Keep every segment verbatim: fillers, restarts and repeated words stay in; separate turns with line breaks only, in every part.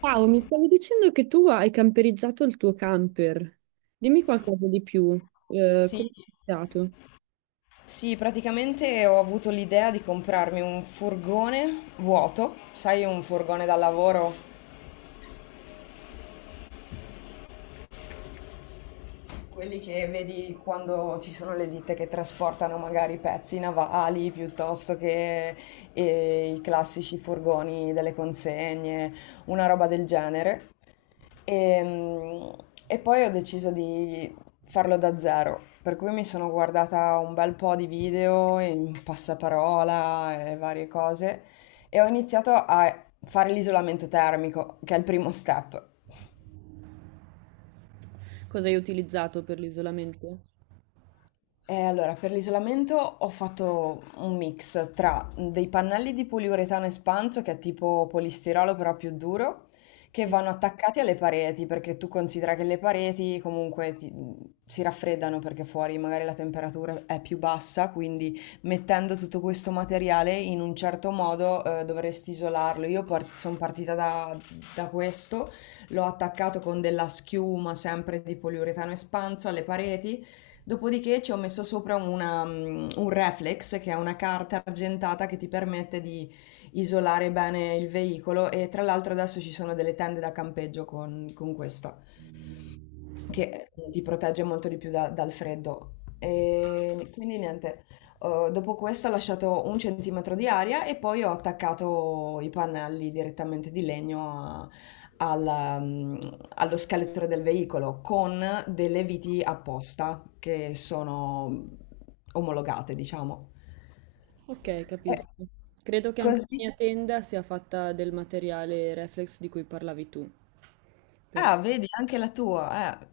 Ciao, mi stavi dicendo che tu hai camperizzato il tuo camper. Dimmi qualcosa di più. Eh,
Sì,
come hai utilizzato?
sì, praticamente ho avuto l'idea di comprarmi un furgone vuoto, sai, un furgone da lavoro. Quelli che vedi quando ci sono le ditte che trasportano magari pezzi navali piuttosto che eh, i classici furgoni delle consegne, una roba del genere. E, e poi ho deciso di farlo da zero, per cui mi sono guardata un bel po' di video in passaparola e varie cose e ho iniziato a fare l'isolamento termico, che è il primo step.
Cosa hai utilizzato per l'isolamento?
Eh, allora, per l'isolamento ho fatto un mix tra dei pannelli di poliuretano espanso, che è tipo polistirolo però più duro, che
Sì.
vanno attaccati alle pareti, perché tu considera che le pareti comunque ti- si raffreddano perché fuori magari la temperatura è più bassa, quindi mettendo tutto questo materiale in un certo modo eh, dovresti isolarlo. Io sono partita da, da questo, l'ho attaccato con della schiuma sempre di poliuretano espanso alle pareti. Dopodiché ci ho messo sopra una, mm, un reflex, che è una carta argentata che ti permette di isolare bene il veicolo e tra l'altro adesso ci sono delle tende da campeggio con, con questo. Che, mhmm, ti protegge molto di più da dal freddo. Ehm, quindi niente, uhm, dopo questo ho lasciato un centimetro di aria e poi ho attaccato i pannelli direttamente di legno a alla mhmm, allo scheletro del veicolo con delle viti apposta che sono omologate, diciamo.
Ok,
Eh,
capisco. Credo che anche la
Così.
mia tenda sia fatta del materiale reflex di cui parlavi tu. perché-
Ah, vedi, anche la tua. Eh.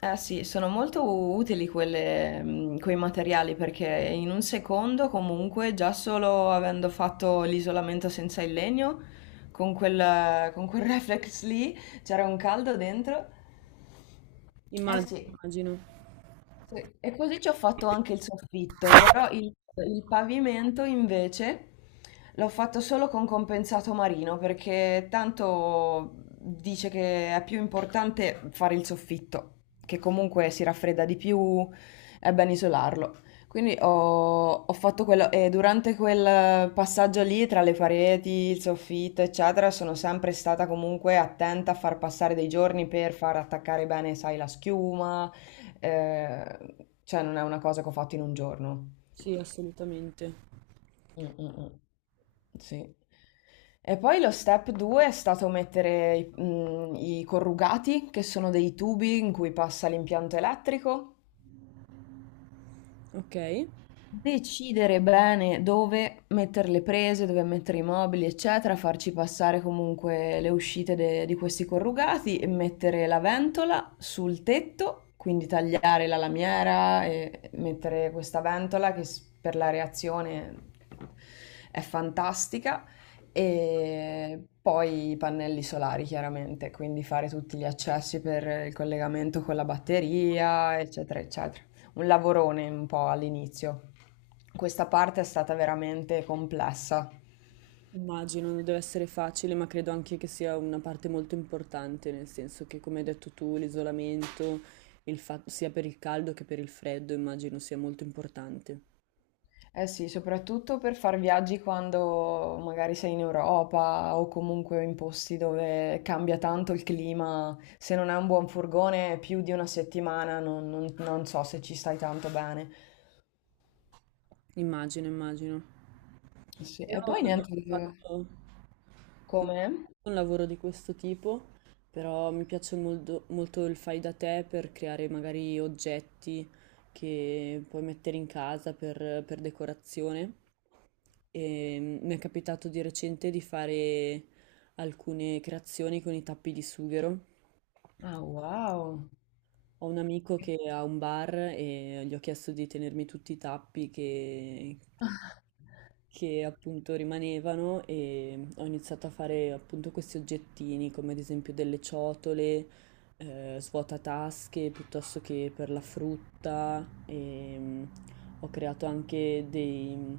Eh sì, sono molto utili quelle, mh, quei materiali perché in un secondo comunque già solo avendo fatto l'isolamento senza il legno, con quel, con quel reflex lì c'era un caldo dentro. Eh
Immagino,
sì.
immagino.
Sì, e così ci ho fatto anche il soffitto, però il, il pavimento invece l'ho fatto solo con compensato marino perché tanto dice che è più importante fare il soffitto, che comunque si raffredda di più, è ben isolarlo. Quindi ho, ho fatto quello e durante quel passaggio lì tra le pareti, il soffitto, eccetera, sono sempre stata comunque attenta a far passare dei giorni per far attaccare bene, sai, la schiuma. Ehm, cioè non è una cosa che ho fatto in un giorno.
Sì, assolutamente.
Mh, mh, mh. Sì. E poi lo step due è stato mettere i, mh, i corrugati, che sono dei tubi in cui passa l'impianto elettrico.
Ok.
Decidere bene dove mettere le prese, dove mettere i mobili, eccetera, farci passare comunque le uscite de- di questi corrugati e mettere la ventola sul tetto, quindi tagliare la lamiera e mettere questa ventola che s- per la reazione è fantastica. E poi i pannelli solari, chiaramente, quindi fare tutti gli accessi per il collegamento con la batteria, eccetera, eccetera, un lavorone un po' all'inizio. Questa parte è stata veramente complessa.
Immagino, non deve essere facile, ma credo anche che sia una parte molto importante, nel senso che, come hai detto tu, l'isolamento, il fa- sia per il caldo che per il freddo, immagino sia molto importante.
Eh sì, soprattutto per far viaggi quando magari sei in Europa o comunque in posti dove cambia tanto il clima. Se non hai un buon furgone, più di una settimana non, non- non so se ci stai tanto bene.
Immagino, immagino.
Sì,
Io
e
non
poi
ho
niente,
mai fatto Non ho
come?
fatto un lavoro di questo tipo, però mi piace molto, molto il fai da te per creare magari oggetti che puoi mettere in casa per per decorazione. E mi è capitato di recente di fare alcune creazioni con i tappi di sughero.
Ah, wow.
Ho un amico che ha un bar e gli ho chiesto di tenermi tutti i tappi che, che appunto rimanevano e ho iniziato a fare appunto questi oggettini come ad esempio delle ciotole, eh, svuotatasche piuttosto che per la frutta e mm, ho creato anche dei-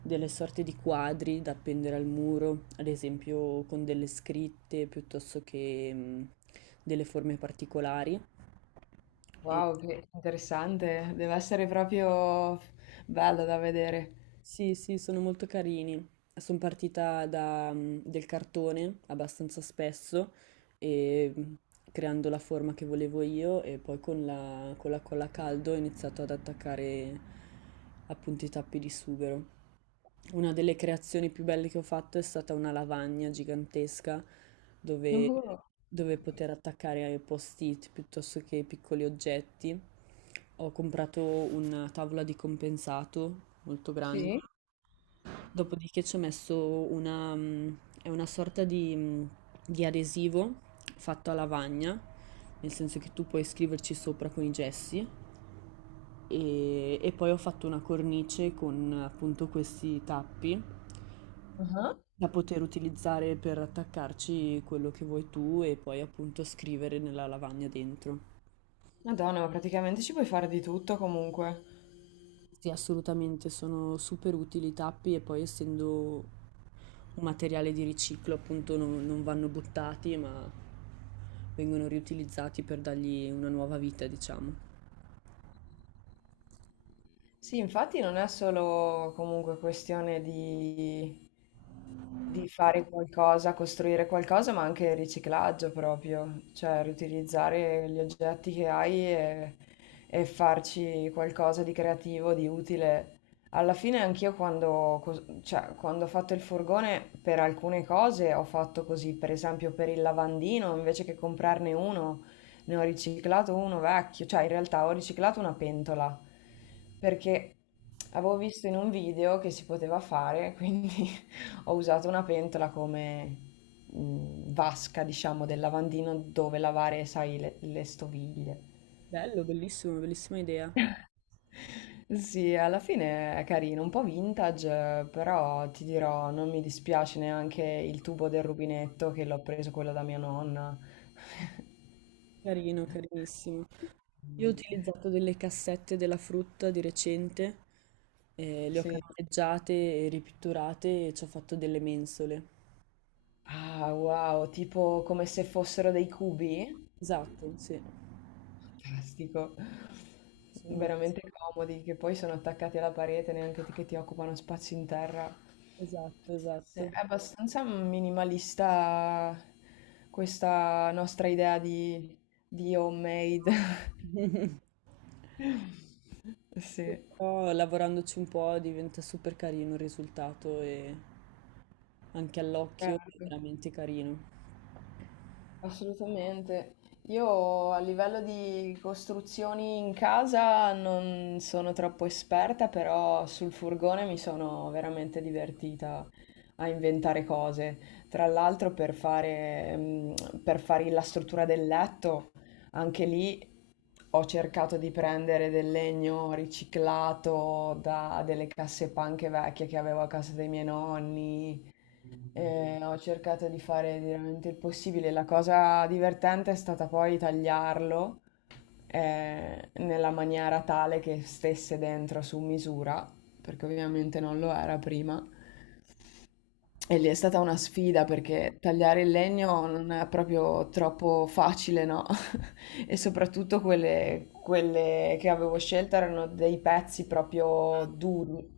delle sorte di quadri da appendere al muro, ad esempio con delle scritte piuttosto che mm, delle forme particolari.
Wow, che interessante. Deve essere proprio bello da vedere.
Sì, sì, sono molto carini. Sono partita da, mm, del cartone abbastanza spesso, e, mm, creando la forma che volevo io e poi con la, con la colla a caldo ho iniziato ad attaccare appunto i tappi di sughero. Una delle creazioni più belle che ho fatto è stata una lavagna gigantesca dove,
Uh,
dove poter attaccare post-it piuttosto che piccoli oggetti. Ho comprato una tavola di compensato molto grande.
sì.
Dopodiché ci ho messo una, mm, è una sorta di, mm, di adesivo fatto a lavagna, nel senso che tu puoi scriverci sopra con i gessi e, e poi ho fatto una cornice con appunto questi tappi
Ah,
da poter utilizzare per attaccarci quello che vuoi tu e poi appunto scrivere nella lavagna dentro.
Madonna, ma praticamente ci puoi fare di tutto comunque.
Sì, assolutamente, sono super utili i tappi e poi essendo un materiale di riciclo, appunto, non, non vanno buttati, ma vengono riutilizzati per dargli una nuova vita, diciamo.
Sì, infatti non è solo comunque questione di di fare qualcosa, costruire qualcosa, ma anche riciclaggio proprio, cioè riutilizzare gli oggetti che hai e, e farci qualcosa di creativo, di utile. Alla fine anch'io quando, cos- cioè, quando ho fatto il furgone per alcune cose ho fatto così, per esempio per il lavandino, invece che comprarne uno, ne ho riciclato uno vecchio, cioè in realtà ho riciclato una pentola perché avevo visto in un video che si poteva fare, quindi ho usato una pentola come, mhmm, vasca, diciamo, del lavandino dove lavare, sai, le le stoviglie.
Bello, bellissimo, bellissima idea.
Sì, alla fine è carino, un po' vintage, eh, però ti dirò, non mi dispiace neanche il tubo del rubinetto che l'ho preso quello da mia nonna.
Carino, carinissimo. Io ho utilizzato delle cassette della frutta di recente, eh, le ho
Sì.
carteggiate e ripitturate e ci ho fatto delle mensole.
Ah, wow, tipo come se fossero dei cubi?
Esatto, sì.
Fantastico.
Sono-
Veramente comodi, che poi sono attaccati alla parete, neanche ti- che ti occupano spazio in terra.
Esatto,
Sì, è
esatto.
abbastanza minimalista questa nostra idea di, di homemade. Sì,
Però lavorandoci un po' diventa super carino il risultato e anche all'occhio è
certo,
veramente carino.
assolutamente. Io a livello di costruzioni in casa non sono troppo esperta, però sul furgone mi sono veramente divertita a inventare cose. Tra l'altro per fare, mm, per fare la struttura del letto, anche lì ho cercato di prendere del legno riciclato da delle casse panche vecchie che avevo a casa dei miei nonni. E ho cercato di fare veramente il possibile. La cosa divertente è stata poi tagliarlo eh, nella maniera tale che stesse dentro su misura, perché ovviamente non lo era prima. E lì è stata una sfida perché tagliare il legno non è proprio troppo facile, no? E soprattutto quelle, quelle che avevo scelto erano dei pezzi proprio duri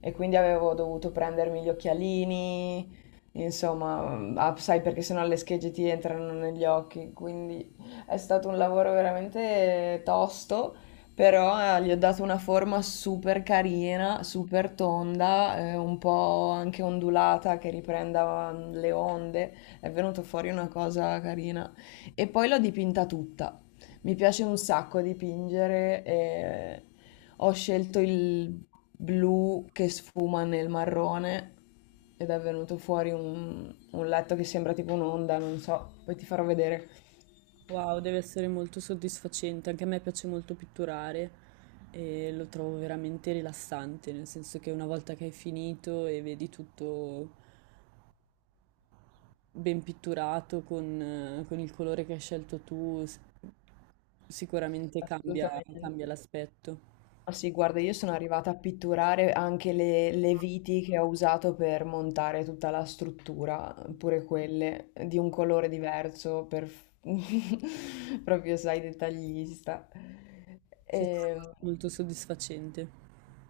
e quindi avevo dovuto prendermi gli occhialini, insomma, mm, ah, sai perché sennò le schegge ti entrano negli occhi, quindi è stato un lavoro veramente tosto, però eh, gli ho dato una forma super carina, super tonda, eh, un po' anche ondulata che riprenda mm, le onde. È venuto fuori una cosa carina. E poi l'ho dipinta tutta. Mi piace un sacco dipingere. E ho scelto il blu che sfuma nel marrone ed è venuto fuori un, un letto che sembra tipo un'onda, non so, poi ti farò vedere.
Wow, deve essere molto soddisfacente, anche a me piace molto pitturare e lo trovo veramente rilassante, nel senso che una volta che hai finito e vedi tutto ben pitturato con, eh, con il colore che hai scelto tu, s- sicuramente cambia, cambia
Assolutamente.
l'aspetto.
Ma sì, guarda, io sono arrivata a pitturare anche le, le viti che ho usato per montare tutta la struttura, pure quelle di un colore diverso, per... proprio, sai, dettaglista.
Sì, sì,
E,
molto soddisfacente.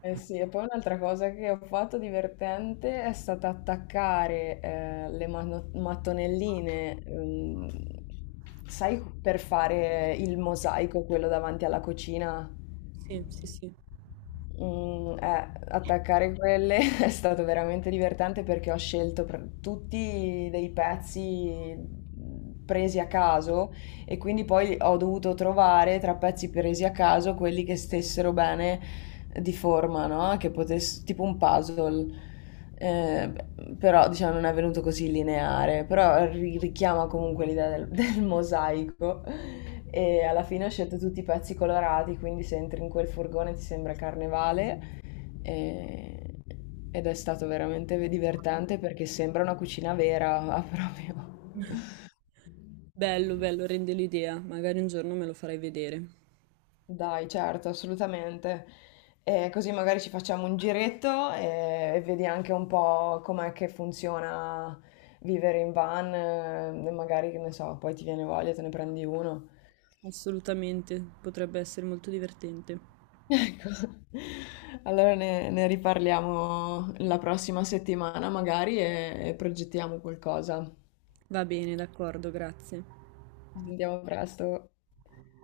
eh sì, e poi un'altra cosa che ho fatto divertente è stata attaccare eh, le mano- mattonelline, ehm, sai, per fare il mosaico, quello davanti alla cucina.
Sì, sì, sì.
Mm, eh, attaccare quelle è stato veramente divertente perché ho scelto pr- tutti dei pezzi mm, presi a caso e quindi poi ho dovuto trovare tra pezzi presi a caso quelli che stessero bene di forma, no? Che potesse, tipo un puzzle. Eh, però diciamo non è venuto così lineare, però ri- richiama comunque l'idea del- il mosaico e alla fine ho scelto tutti i pezzi colorati, quindi se entri in quel furgone ti sembra carnevale e- ed è stato veramente divertente perché sembra una cucina vera proprio.
Bello, bello, rende l'idea. Magari un giorno me lo farai vedere.
Dai, certo, assolutamente. E così magari ci facciamo un giretto e, e vedi anche un po' com'è che funziona vivere in van, eh, magari che ne so, poi ti viene voglia, te ne prendi uno.
Assolutamente, potrebbe essere molto divertente.
Ecco, allora ne, ne riparliamo la prossima settimana magari e, e progettiamo qualcosa.
Va bene, d'accordo, grazie.
Ci sentiamo presto.